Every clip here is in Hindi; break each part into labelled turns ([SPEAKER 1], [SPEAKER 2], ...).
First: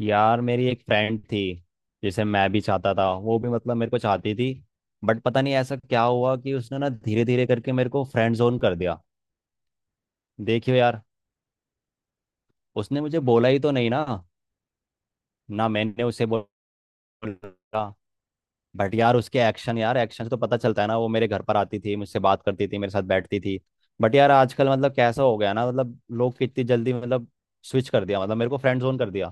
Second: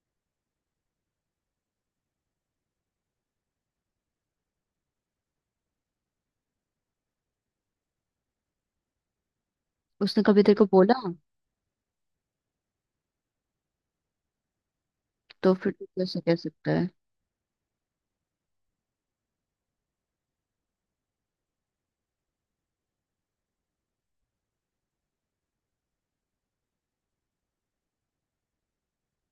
[SPEAKER 1] यार मेरी एक फ्रेंड थी जिसे मैं भी चाहता था, वो भी मतलब मेरे को चाहती थी। बट पता नहीं ऐसा क्या हुआ कि उसने ना धीरे धीरे करके मेरे को फ्रेंड जोन कर दिया।
[SPEAKER 2] उसने कभी तेरे को
[SPEAKER 1] देखियो
[SPEAKER 2] बोला।
[SPEAKER 1] यार, उसने मुझे बोला ही तो नहीं ना।
[SPEAKER 2] तो
[SPEAKER 1] ना
[SPEAKER 2] फिर तू
[SPEAKER 1] मैंने
[SPEAKER 2] कैसे
[SPEAKER 1] उसे
[SPEAKER 2] कह सकता है।
[SPEAKER 1] बोला। बट यार उसके एक्शन, यार एक्शन से तो पता चलता है ना। वो मेरे घर पर आती थी, मुझसे बात करती थी, मेरे साथ बैठती थी। बट यार आजकल मतलब कैसा हो गया ना, मतलब लोग कितनी जल्दी मतलब स्विच कर दिया, मतलब मेरे को फ्रेंड जोन कर दिया।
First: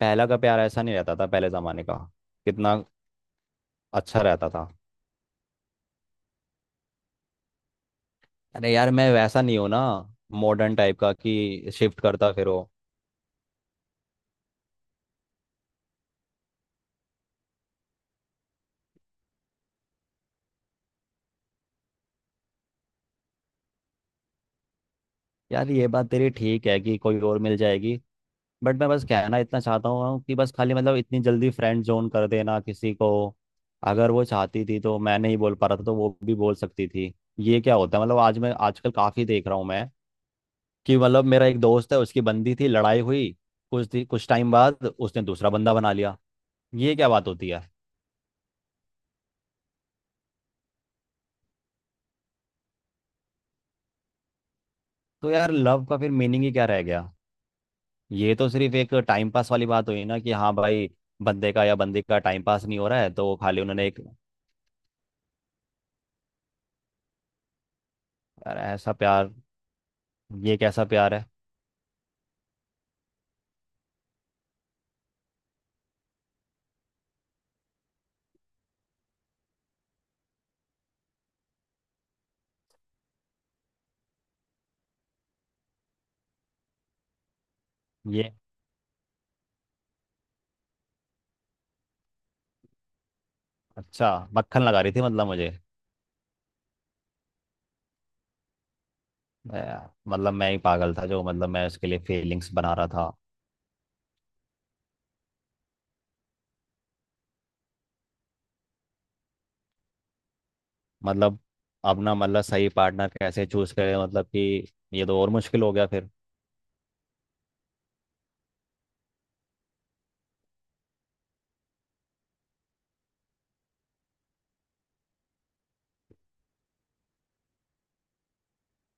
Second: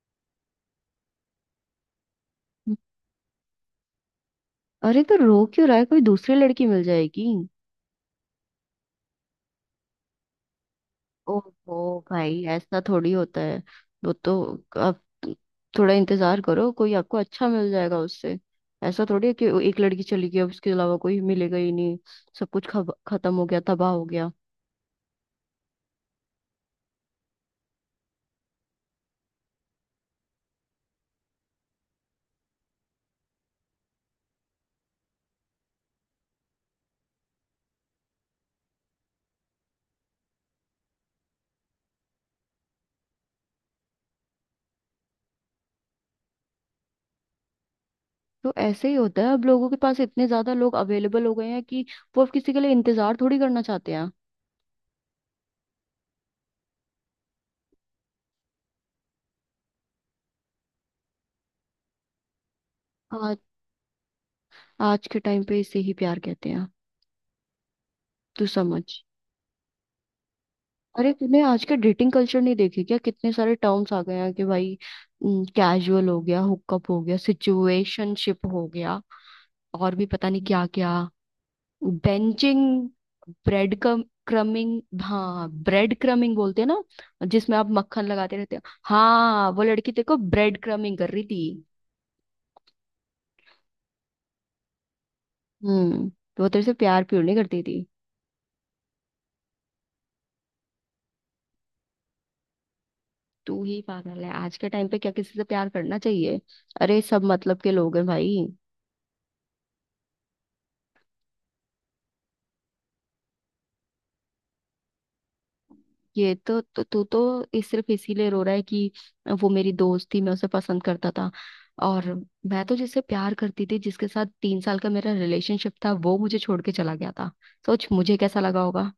[SPEAKER 1] पहला का प्यार ऐसा नहीं रहता था, पहले जमाने का कितना अच्छा रहता था।
[SPEAKER 2] अरे तो रो क्यों रहा है, कोई दूसरी लड़की मिल जाएगी।
[SPEAKER 1] अरे यार मैं वैसा नहीं हूँ ना, मॉडर्न टाइप का कि
[SPEAKER 2] ओहो
[SPEAKER 1] शिफ्ट करता
[SPEAKER 2] भाई,
[SPEAKER 1] फिरो।
[SPEAKER 2] ऐसा थोड़ी होता है। वो तो अब थोड़ा इंतजार करो, कोई आपको अच्छा मिल जाएगा उससे। ऐसा थोड़ी है कि वो एक लड़की चली गई, अब उसके अलावा कोई मिलेगा ही नहीं, सब कुछ खत्म हो गया, तबाह हो गया।
[SPEAKER 1] यार ये बात तेरी ठीक है कि कोई और मिल जाएगी, बट मैं बस कहना इतना चाहता हूँ कि बस खाली मतलब इतनी जल्दी फ्रेंड जोन कर देना किसी को। अगर वो चाहती थी तो मैं नहीं बोल पा रहा था तो वो भी बोल सकती थी। ये क्या होता है, मतलब आज मैं आजकल काफ़ी देख रहा हूँ मैं कि मतलब मेरा एक दोस्त है, उसकी बंदी थी, लड़ाई हुई। कुछ टाइम बाद उसने दूसरा बंदा बना लिया। ये क्या बात होती है।
[SPEAKER 2] तो ऐसे ही होता है, अब लोगों के पास इतने ज्यादा लोग अवेलेबल हो गए हैं कि वो अब किसी के लिए इंतजार थोड़ी करना चाहते हैं।
[SPEAKER 1] तो यार लव का फिर मीनिंग ही क्या रह गया। ये तो सिर्फ एक टाइम पास वाली बात हुई ना, कि हाँ भाई, बंदे का या बंदी का टाइम पास नहीं हो रहा है तो वो
[SPEAKER 2] आज
[SPEAKER 1] खाली उन्होंने एक
[SPEAKER 2] आज के टाइम पे इसे ही प्यार कहते हैं, तू
[SPEAKER 1] "यार,
[SPEAKER 2] समझ।
[SPEAKER 1] ऐसा प्यार, ये कैसा
[SPEAKER 2] अरे
[SPEAKER 1] प्यार है"।
[SPEAKER 2] तूने आज के डेटिंग कल्चर नहीं देखे क्या, कितने सारे टर्म्स आ गए हैं कि भाई कैजुअल हो गया, हुकअप हो गया, सिचुएशनशिप हो गया और भी पता नहीं क्या क्या। बेंचिंग, ब्रेड कम क्रमिंग हाँ, ब्रेड क्रमिंग बोलते हैं ना, जिसमें आप मक्खन
[SPEAKER 1] ये
[SPEAKER 2] लगाते रहते हो। हाँ वो लड़की तेरे को ब्रेड क्रमिंग कर रही थी।
[SPEAKER 1] अच्छा, मक्खन लगा रही थी मतलब मुझे।
[SPEAKER 2] हम्म, तो वो तेरे से प्यार प्यार नहीं करती थी।
[SPEAKER 1] ए, मतलब मैं ही पागल था, जो मतलब मैं उसके लिए फीलिंग्स बना रहा था।
[SPEAKER 2] तू ही पागल है, आज के टाइम पे क्या किसी से प्यार करना चाहिए, अरे सब मतलब के लोग हैं भाई।
[SPEAKER 1] मतलब अब ना, मतलब सही पार्टनर कैसे चूज करे, मतलब कि ये तो और मुश्किल हो गया फिर।
[SPEAKER 2] ये तो तू तो, इस सिर्फ इसीलिए रो रहा है कि वो मेरी दोस्त थी, मैं उसे पसंद करता था। और मैं तो जिससे प्यार करती थी, जिसके साथ तीन साल का मेरा रिलेशनशिप था, वो मुझे छोड़ के चला गया था। सोच मुझे कैसा लगा होगा।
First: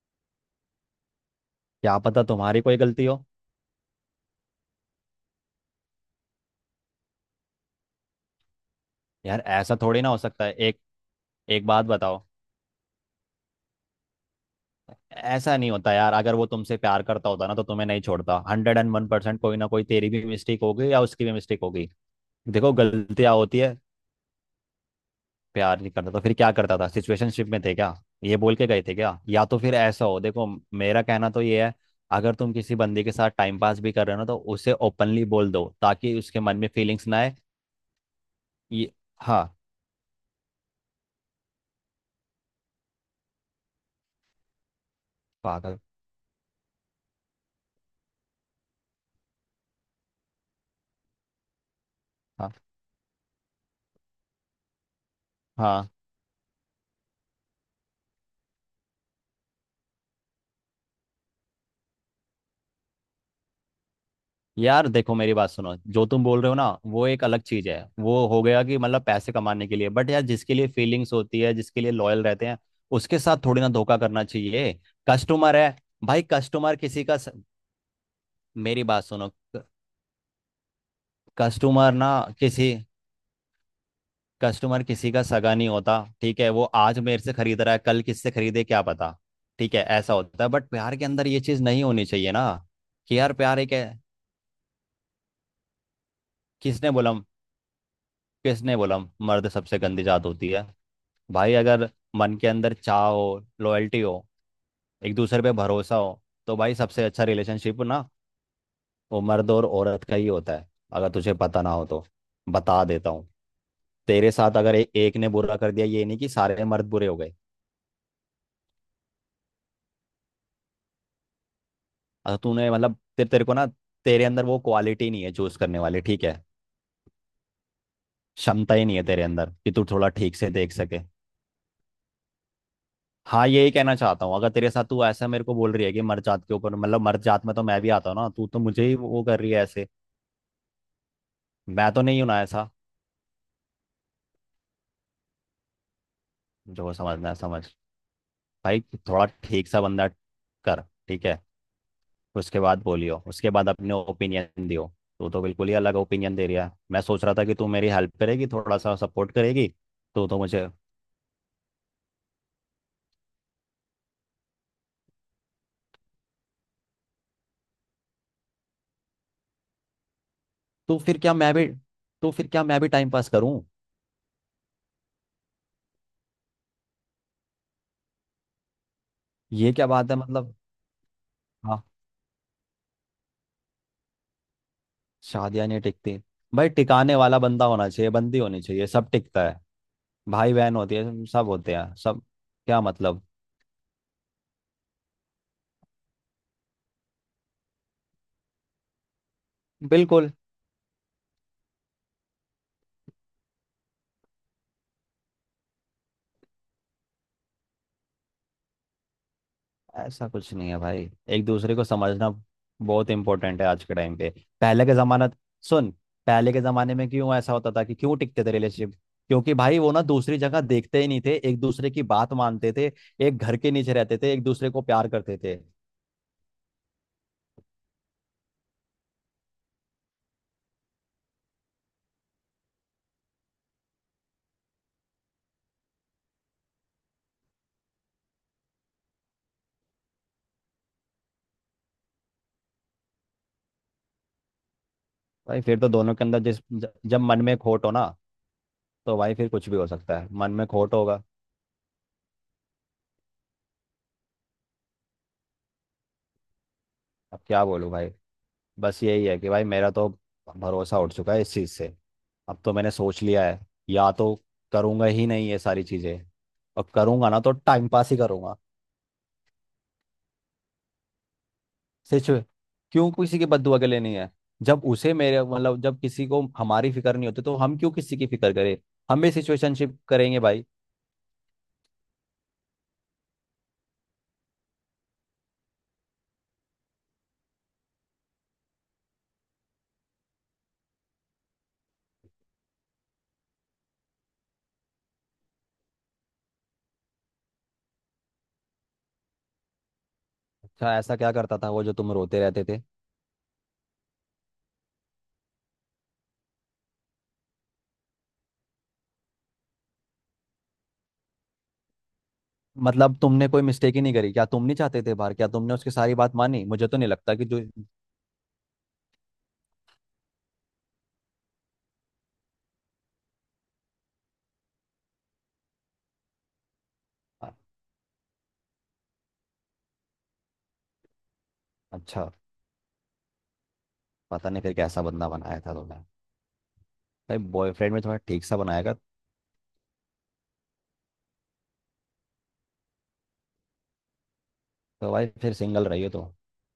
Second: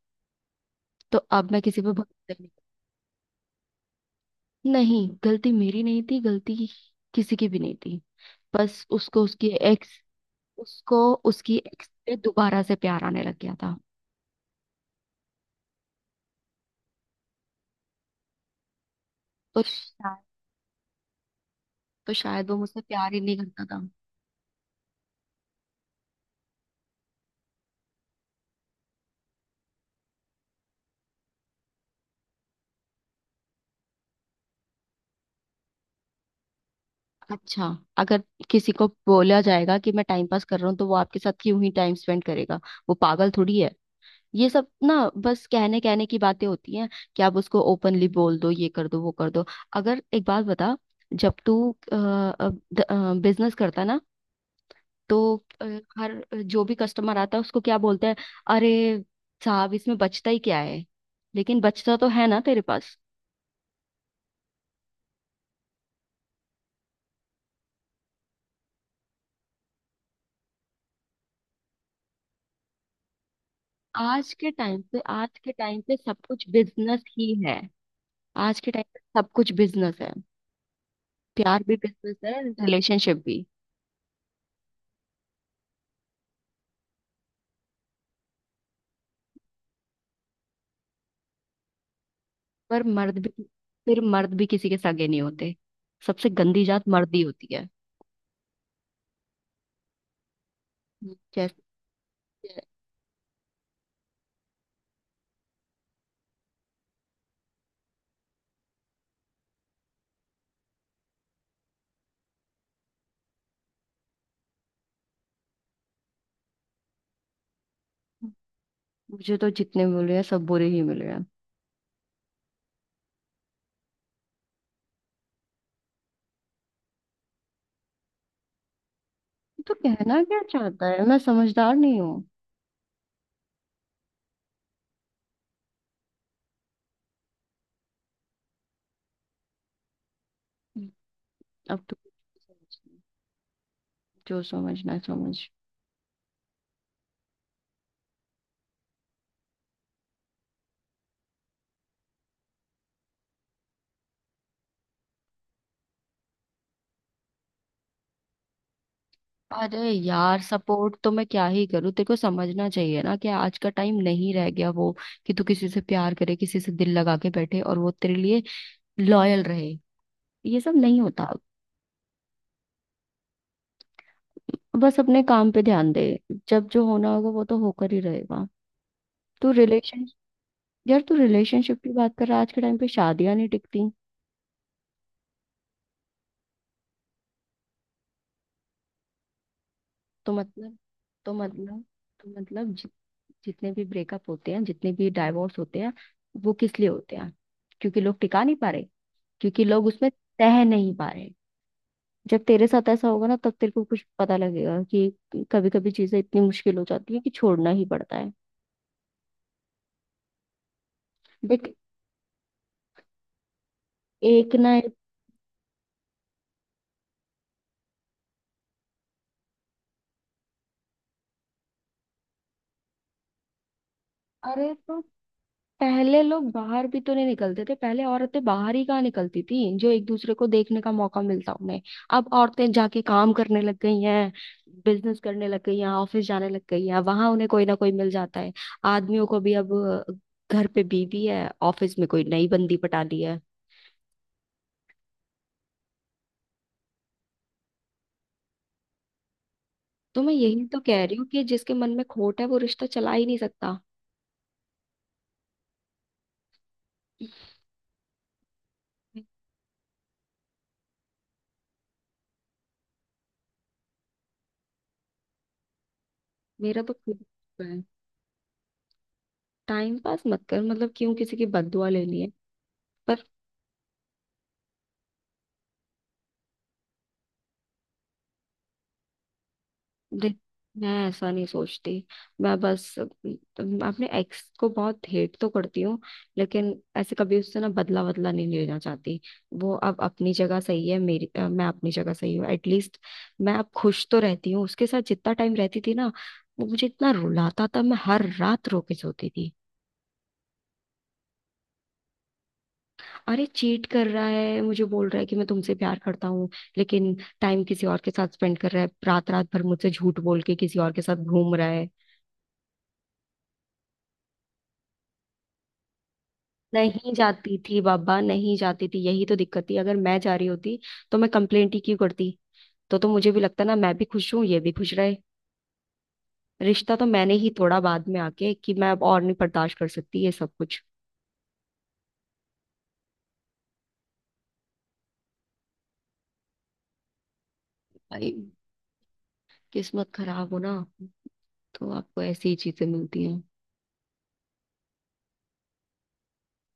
[SPEAKER 2] तो अब मैं किसी पे
[SPEAKER 1] क्या पता
[SPEAKER 2] भरोसा ही
[SPEAKER 1] तुम्हारी कोई गलती हो।
[SPEAKER 2] नहीं। नहीं गलती मेरी नहीं थी, गलती किसी की भी नहीं थी। बस
[SPEAKER 1] यार ऐसा थोड़ी ना हो सकता है, एक,
[SPEAKER 2] उसको उसकी
[SPEAKER 1] एक बात
[SPEAKER 2] एक्स से
[SPEAKER 1] बताओ।
[SPEAKER 2] दोबारा से प्यार आने लग गया था।
[SPEAKER 1] ऐसा नहीं होता यार, अगर वो तुमसे प्यार करता होता ना तो तुम्हें नहीं छोड़ता। 101% कोई
[SPEAKER 2] तो
[SPEAKER 1] ना कोई तेरी
[SPEAKER 2] शायद
[SPEAKER 1] भी मिस्टेक होगी या उसकी भी मिस्टेक होगी।
[SPEAKER 2] तो शायद वो
[SPEAKER 1] देखो
[SPEAKER 2] मुझसे प्यार ही
[SPEAKER 1] गलतियां
[SPEAKER 2] नहीं
[SPEAKER 1] होती
[SPEAKER 2] करता
[SPEAKER 1] है।
[SPEAKER 2] था।
[SPEAKER 1] प्यार नहीं करता तो फिर क्या करता था, सिचुएशनशिप में थे क्या? ये बोल के गए थे क्या? या तो फिर ऐसा हो, देखो मेरा कहना तो ये है, अगर तुम किसी बंदे के साथ टाइम पास भी कर रहे हो ना तो उसे ओपनली बोल दो ताकि उसके मन में फीलिंग्स ना आए।
[SPEAKER 2] अच्छा, अगर किसी को
[SPEAKER 1] ये
[SPEAKER 2] बोला
[SPEAKER 1] हाँ।
[SPEAKER 2] जाएगा कि मैं टाइम पास कर रहा हूँ, तो वो आपके साथ क्यों ही टाइम स्पेंड करेगा। वो पागल थोड़ी है। ये सब ना बस
[SPEAKER 1] पागल।
[SPEAKER 2] कहने कहने की बातें होती हैं कि आप उसको ओपनली बोल दो, ये कर दो, वो कर दो। अगर एक बात बता, जब तू
[SPEAKER 1] हाँ
[SPEAKER 2] बिजनेस करता ना, तो अ,
[SPEAKER 1] हाँ।
[SPEAKER 2] हर जो भी कस्टमर आता है उसको क्या बोलता है, अरे साहब इसमें बचता ही क्या है। लेकिन बचता तो है ना तेरे पास।
[SPEAKER 1] यार देखो मेरी बात सुनो, जो तुम बोल रहे हो ना वो एक अलग चीज है, वो हो गया कि मतलब पैसे कमाने के लिए। बट यार जिसके लिए फीलिंग्स होती है, जिसके लिए लॉयल रहते हैं, उसके साथ थोड़ी ना धोखा करना
[SPEAKER 2] आज के
[SPEAKER 1] चाहिए।
[SPEAKER 2] टाइम पे आज के
[SPEAKER 1] कस्टमर है
[SPEAKER 2] टाइम पे सब
[SPEAKER 1] भाई,
[SPEAKER 2] कुछ
[SPEAKER 1] कस्टमर
[SPEAKER 2] बिजनेस
[SPEAKER 1] किसी का स...
[SPEAKER 2] ही है। आज के
[SPEAKER 1] मेरी
[SPEAKER 2] टाइम पे
[SPEAKER 1] बात सुनो।
[SPEAKER 2] सब कुछ बिजनेस है, प्यार भी
[SPEAKER 1] कस्टमर ना,
[SPEAKER 2] बिजनेस है,
[SPEAKER 1] किसी
[SPEAKER 2] रिलेशनशिप भी।
[SPEAKER 1] कस्टमर किसी का सगा नहीं होता, ठीक है? वो आज मेरे से खरीद रहा है, कल किससे खरीदे क्या पता। ठीक है ऐसा होता है, बट प्यार के अंदर ये चीज नहीं होनी चाहिए ना,
[SPEAKER 2] पर मर्द
[SPEAKER 1] कि यार
[SPEAKER 2] भी
[SPEAKER 1] प्यार एक है।
[SPEAKER 2] फिर मर्द भी किसी के सगे नहीं होते। सबसे गंदी जात
[SPEAKER 1] किसने बोला,
[SPEAKER 2] मर्दी होती है।
[SPEAKER 1] किसने बोला मर्द सबसे गंदी जात होती है? भाई
[SPEAKER 2] जैसे
[SPEAKER 1] अगर मन के अंदर चाह हो, लॉयल्टी हो, एक दूसरे पे भरोसा हो, तो भाई सबसे अच्छा रिलेशनशिप ना, वो मर्द और औरत का ही होता है। अगर तुझे पता ना हो तो बता देता हूँ, तेरे साथ अगर एक ने बुरा कर दिया, ये नहीं कि सारे मर्द बुरे हो गए।
[SPEAKER 2] मुझे तो जितने मिले हैं सब बुरे ही मिले हैं।
[SPEAKER 1] अगर तूने मतलब तेरे तेरे को ना, तेरे अंदर वो क्वालिटी नहीं है चूज करने वाली, ठीक है? क्षमता ही नहीं है तेरे अंदर कि
[SPEAKER 2] तो
[SPEAKER 1] तू थोड़ा
[SPEAKER 2] कहना
[SPEAKER 1] ठीक
[SPEAKER 2] क्या
[SPEAKER 1] से देख
[SPEAKER 2] चाहता
[SPEAKER 1] सके।
[SPEAKER 2] है, मैं समझदार नहीं हूँ।
[SPEAKER 1] हाँ यही कहना चाहता हूँ, अगर तेरे साथ तू ऐसा मेरे को बोल रही है कि मर्द जात के ऊपर, मतलब मर्द जात में तो मैं भी आता हूँ ना, तू तो मुझे ही वो कर रही है ऐसे।
[SPEAKER 2] हम्म, अब
[SPEAKER 1] मैं
[SPEAKER 2] तो
[SPEAKER 1] तो नहीं हूं ना ऐसा।
[SPEAKER 2] समझ, जो समझना है समझ।
[SPEAKER 1] जो समझना है समझ। भाई थोड़ा ठीक सा बंदा कर, ठीक है? उसके बाद बोलियो, उसके बाद अपने ओपिनियन दियो। तू तो बिल्कुल ही अलग ओपिनियन दे रहा है, मैं सोच रहा था कि तू मेरी हेल्प करेगी, थोड़ा सा सपोर्ट करेगी।
[SPEAKER 2] अरे
[SPEAKER 1] तो तो
[SPEAKER 2] यार
[SPEAKER 1] मुझे
[SPEAKER 2] सपोर्ट तो मैं क्या ही करूँ, तेरे को समझना चाहिए ना कि आज का टाइम नहीं रह गया वो, कि तू किसी से प्यार करे, किसी से दिल लगा के बैठे और वो तेरे लिए लॉयल रहे। ये सब
[SPEAKER 1] तो
[SPEAKER 2] नहीं
[SPEAKER 1] फिर
[SPEAKER 2] होता।
[SPEAKER 1] क्या मैं भी तो फिर क्या मैं भी टाइम पास करूं?
[SPEAKER 2] बस अपने काम पे ध्यान दे, जब जो होना होगा वो तो होकर ही रहेगा। तू
[SPEAKER 1] ये क्या
[SPEAKER 2] रिलेशन
[SPEAKER 1] बात है मतलब।
[SPEAKER 2] तू रिलेशनशिप
[SPEAKER 1] हाँ,
[SPEAKER 2] की बात कर रहा है, आज के टाइम पे शादियां नहीं टिकती।
[SPEAKER 1] शादियां नहीं टिकती, भाई टिकाने वाला बंदा होना चाहिए, बंदी होनी चाहिए, सब टिकता है।
[SPEAKER 2] तो
[SPEAKER 1] भाई
[SPEAKER 2] मतलब
[SPEAKER 1] बहन होती है,
[SPEAKER 2] तो
[SPEAKER 1] सब होते
[SPEAKER 2] मतलब
[SPEAKER 1] हैं सब।
[SPEAKER 2] तो मतलब
[SPEAKER 1] क्या
[SPEAKER 2] जि,
[SPEAKER 1] मतलब?
[SPEAKER 2] जितने भी ब्रेकअप होते हैं, जितने भी डाइवोर्स होते हैं, वो किस लिए होते हैं, क्योंकि लोग टिका नहीं पा रहे, क्योंकि लोग उसमें
[SPEAKER 1] बिल्कुल।
[SPEAKER 2] तह नहीं पा रहे। जब तेरे साथ ऐसा होगा ना तब तेरे को कुछ पता लगेगा कि कभी कभी चीजें इतनी मुश्किल हो जाती है कि छोड़ना ही पड़ता है।
[SPEAKER 1] ऐसा कुछ नहीं है भाई, एक
[SPEAKER 2] देख,
[SPEAKER 1] दूसरे को समझना बहुत इंपॉर्टेंट है आज के टाइम पे।
[SPEAKER 2] एक ना
[SPEAKER 1] पहले
[SPEAKER 2] एक।
[SPEAKER 1] के जमाना, सुन, पहले के जमाने में क्यों ऐसा होता था, कि क्यों टिकते थे रिलेशनशिप? क्योंकि भाई वो ना दूसरी जगह देखते ही नहीं थे, एक दूसरे की बात मानते थे, एक घर के नीचे रहते थे, एक दूसरे
[SPEAKER 2] अरे
[SPEAKER 1] को
[SPEAKER 2] तो
[SPEAKER 1] प्यार करते थे।
[SPEAKER 2] पहले लोग बाहर भी तो नहीं निकलते थे, पहले औरतें बाहर ही कहाँ निकलती थी, जो एक दूसरे को देखने का मौका मिलता उन्हें। अब औरतें जाके काम करने लग गई हैं, बिजनेस करने लग गई हैं, ऑफिस जाने लग गई हैं, वहां उन्हें कोई ना कोई मिल जाता है। आदमियों को भी अब घर पे बीवी है, ऑफिस में कोई नई बंदी पटा ली है।
[SPEAKER 1] भाई फिर तो दोनों के अंदर जब मन में खोट हो ना, तो भाई फिर कुछ भी हो सकता
[SPEAKER 2] तो
[SPEAKER 1] है,
[SPEAKER 2] मैं
[SPEAKER 1] मन
[SPEAKER 2] यही
[SPEAKER 1] में
[SPEAKER 2] तो
[SPEAKER 1] खोट
[SPEAKER 2] कह रही
[SPEAKER 1] होगा।
[SPEAKER 2] हूँ कि जिसके मन में खोट है वो रिश्ता चला ही नहीं सकता।
[SPEAKER 1] अब क्या बोलूं भाई, बस यही है कि भाई मेरा तो भरोसा उठ चुका है इस चीज़ से। अब तो मैंने सोच लिया है, या तो करूँगा ही नहीं ये सारी चीज़ें,
[SPEAKER 2] मेरा
[SPEAKER 1] और
[SPEAKER 2] तो खुद
[SPEAKER 1] करूँगा ना तो
[SPEAKER 2] है।
[SPEAKER 1] टाइम पास ही करूँगा।
[SPEAKER 2] टाइम पास मत कर, मतलब क्यों किसी की बददुआ लेनी
[SPEAKER 1] सच
[SPEAKER 2] है।
[SPEAKER 1] में। क्यों किसी की बददुआ के लिए नहीं है। जब उसे मेरे मतलब, जब किसी को हमारी फिक्र नहीं होती तो हम क्यों किसी की फिक्र करें। हम भी सिचुएशनशिप
[SPEAKER 2] देख,
[SPEAKER 1] करेंगे भाई।
[SPEAKER 2] मैं ऐसा नहीं सोचती, मैं बस, मैं अपने एक्स को बहुत हेट तो करती हूँ, लेकिन ऐसे कभी उससे ना बदला बदला नहीं लेना चाहती। वो अब अपनी जगह सही है, मैं अपनी जगह सही हूँ एटलीस्ट। मैं अब खुश तो रहती हूँ, उसके साथ जितना टाइम रहती थी ना वो मुझे इतना रुलाता था, मैं हर रात रो के सोती थी।
[SPEAKER 1] अच्छा, ऐसा क्या करता था वो, जो तुम रोते रहते थे?
[SPEAKER 2] अरे चीट कर रहा है, मुझे बोल रहा है कि मैं तुमसे प्यार करता हूँ, लेकिन टाइम किसी और के साथ स्पेंड कर रहा है, रात रात भर मुझसे झूठ बोल के किसी और के साथ घूम रहा है।
[SPEAKER 1] मतलब तुमने कोई मिस्टेक ही नहीं करी क्या, तुम नहीं चाहते थे बाहर, क्या तुमने उसकी सारी बात मानी? मुझे तो नहीं
[SPEAKER 2] नहीं
[SPEAKER 1] लगता कि
[SPEAKER 2] जाती
[SPEAKER 1] जो।
[SPEAKER 2] थी बाबा, नहीं जाती थी, यही तो दिक्कत थी। अगर मैं जा रही होती तो मैं कंप्लेंट ही क्यों करती। तो मुझे भी लगता ना मैं भी खुश हूँ, ये भी खुश रहे। रिश्ता तो मैंने ही तोड़ा बाद में आके कि मैं अब और नहीं बर्दाश्त कर सकती ये सब कुछ।
[SPEAKER 1] अच्छा, पता नहीं फिर कैसा बंदा बनाया था तुमने, भाई बॉयफ्रेंड में थोड़ा
[SPEAKER 2] भाई
[SPEAKER 1] ठीक सा बनाएगा।
[SPEAKER 2] किस्मत खराब हो ना तो आपको ऐसी ही चीजें मिलती हैं।
[SPEAKER 1] तो भाई फिर सिंगल रहिए तो,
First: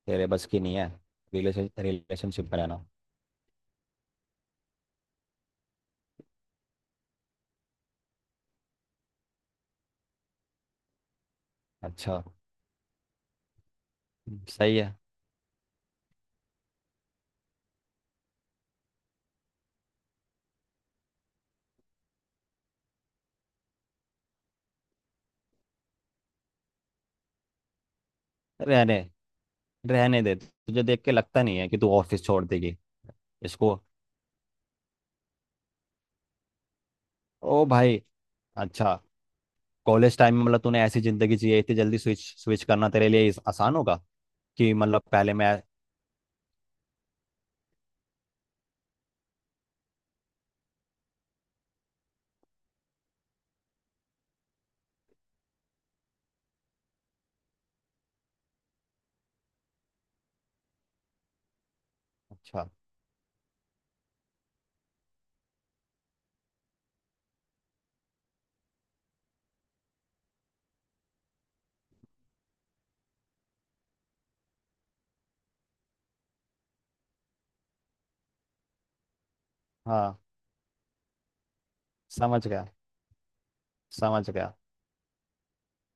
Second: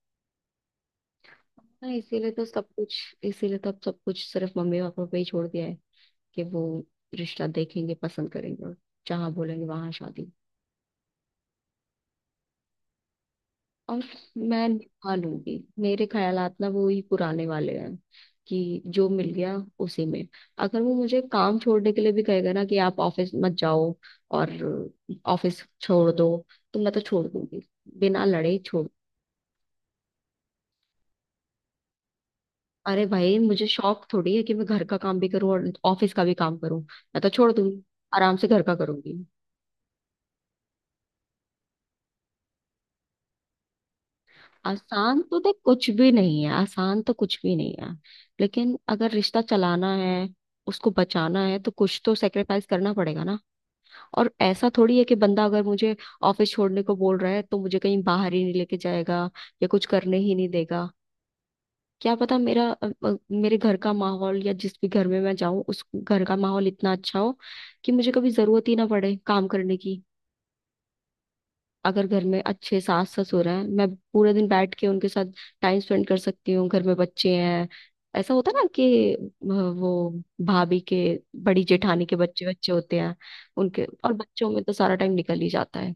[SPEAKER 1] तेरे बस की नहीं है रिलेशन
[SPEAKER 2] हाँ इसीलिए तो
[SPEAKER 1] रिलेशनशिप में
[SPEAKER 2] सब
[SPEAKER 1] रहना।
[SPEAKER 2] कुछ इसीलिए तो अब सब कुछ सिर्फ मम्मी पापा पे ही छोड़ दिया है कि वो रिश्ता देखेंगे, पसंद करेंगे और जहाँ बोलेंगे वहां शादी।
[SPEAKER 1] अच्छा।
[SPEAKER 2] और मैं
[SPEAKER 1] सही है।
[SPEAKER 2] निभा लूंगी, मेरे ख्यालात ना वो ही पुराने वाले हैं कि जो मिल गया उसी में। अगर वो मुझे काम छोड़ने के लिए भी कहेगा ना कि आप ऑफिस मत जाओ और ऑफिस छोड़ दो, तो मैं तो छोड़ दूंगी, बिना लड़े छोड़।
[SPEAKER 1] रहने रहने दे, तुझे देख के लगता नहीं है कि तू ऑफिस छोड़ देगी।
[SPEAKER 2] अरे भाई मुझे
[SPEAKER 1] इसको।
[SPEAKER 2] शौक थोड़ी है कि मैं घर का काम भी करूं और ऑफिस का भी काम करूं, मैं तो छोड़
[SPEAKER 1] ओ
[SPEAKER 2] दूंगी,
[SPEAKER 1] भाई।
[SPEAKER 2] आराम से घर का
[SPEAKER 1] अच्छा,
[SPEAKER 2] करूंगी।
[SPEAKER 1] कॉलेज टाइम में मतलब तूने ऐसी जिंदगी जी है, इतनी जल्दी स्विच स्विच करना तेरे लिए आसान होगा, कि मतलब
[SPEAKER 2] आसान
[SPEAKER 1] पहले
[SPEAKER 2] तो
[SPEAKER 1] मैं।
[SPEAKER 2] देख कुछ भी नहीं है, आसान तो कुछ भी नहीं है, लेकिन अगर रिश्ता चलाना है, उसको बचाना है, तो कुछ तो सेक्रीफाइस करना पड़ेगा ना। और ऐसा थोड़ी है कि बंदा अगर मुझे ऑफिस छोड़ने को बोल रहा है तो मुझे कहीं बाहर ही नहीं लेके जाएगा या कुछ करने ही नहीं देगा। क्या पता
[SPEAKER 1] अच्छा।
[SPEAKER 2] मेरे घर का माहौल या जिस भी घर में मैं जाऊं उस घर का माहौल इतना अच्छा हो कि मुझे कभी जरूरत ही ना पड़े काम करने की। अगर घर में अच्छे सास ससुर हैं, मैं पूरे दिन बैठ के उनके साथ टाइम स्पेंड कर सकती हूँ। घर में बच्चे हैं, ऐसा होता है ना कि
[SPEAKER 1] हाँ।
[SPEAKER 2] वो भाभी के, बड़ी जेठानी के बच्चे
[SPEAKER 1] समझ गया।
[SPEAKER 2] बच्चे होते हैं, उनके और
[SPEAKER 1] समझ
[SPEAKER 2] बच्चों
[SPEAKER 1] गया।
[SPEAKER 2] में तो सारा टाइम निकल ही जाता है।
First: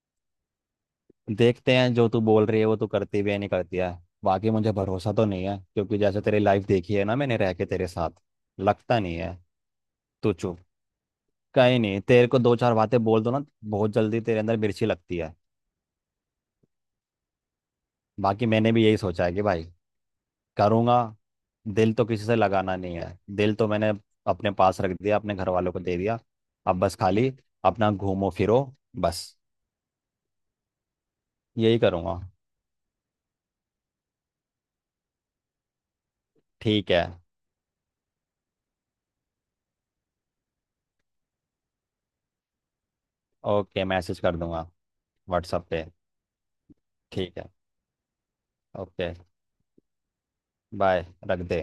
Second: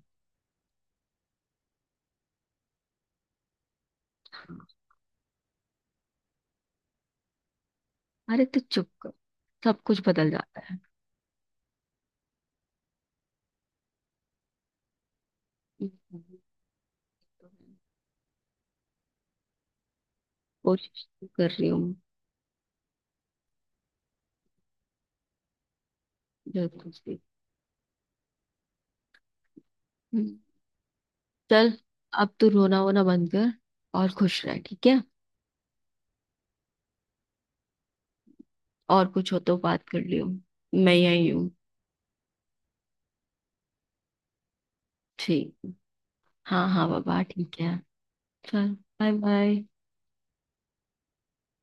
[SPEAKER 1] देखते हैं जो तू बोल रही है वो तू करती भी है नहीं करती है। बाकी मुझे भरोसा तो नहीं है क्योंकि जैसे तेरी लाइफ देखी है ना मैंने रह के तेरे साथ,
[SPEAKER 2] अरे तो चुप
[SPEAKER 1] लगता
[SPEAKER 2] कर,
[SPEAKER 1] नहीं है।
[SPEAKER 2] सब कुछ बदल
[SPEAKER 1] तू चुप।
[SPEAKER 2] जाता है।
[SPEAKER 1] कहीं नहीं, तेरे को दो चार बातें बोल दो ना, बहुत जल्दी तेरे अंदर मिर्ची लगती है।
[SPEAKER 2] तो है।
[SPEAKER 1] बाकी मैंने भी यही सोचा है कि भाई करूँगा,
[SPEAKER 2] कोशिश तो कर रही
[SPEAKER 1] दिल
[SPEAKER 2] हूँ।
[SPEAKER 1] तो किसी से लगाना नहीं है। दिल तो मैंने अपने पास रख दिया, अपने घर वालों को दे दिया।
[SPEAKER 2] जो
[SPEAKER 1] अब बस
[SPEAKER 2] कुछ भी।
[SPEAKER 1] खाली अपना घूमो फिरो, बस
[SPEAKER 2] हम्म, चल,
[SPEAKER 1] यही करूँगा।
[SPEAKER 2] अब तू रोना वोना बंद कर और खुश रह, ठीक है।
[SPEAKER 1] ठीक है।
[SPEAKER 2] और कुछ हो तो बात कर लियो, मैं यही हूँ।
[SPEAKER 1] ओके, मैसेज कर दूंगा
[SPEAKER 2] ठीक।
[SPEAKER 1] व्हाट्सएप पे।
[SPEAKER 2] हाँ हाँ बाबा
[SPEAKER 1] ठीक है।
[SPEAKER 2] ठीक है। चल,
[SPEAKER 1] ओके,
[SPEAKER 2] बाय बाय।
[SPEAKER 1] बाय। रख दे।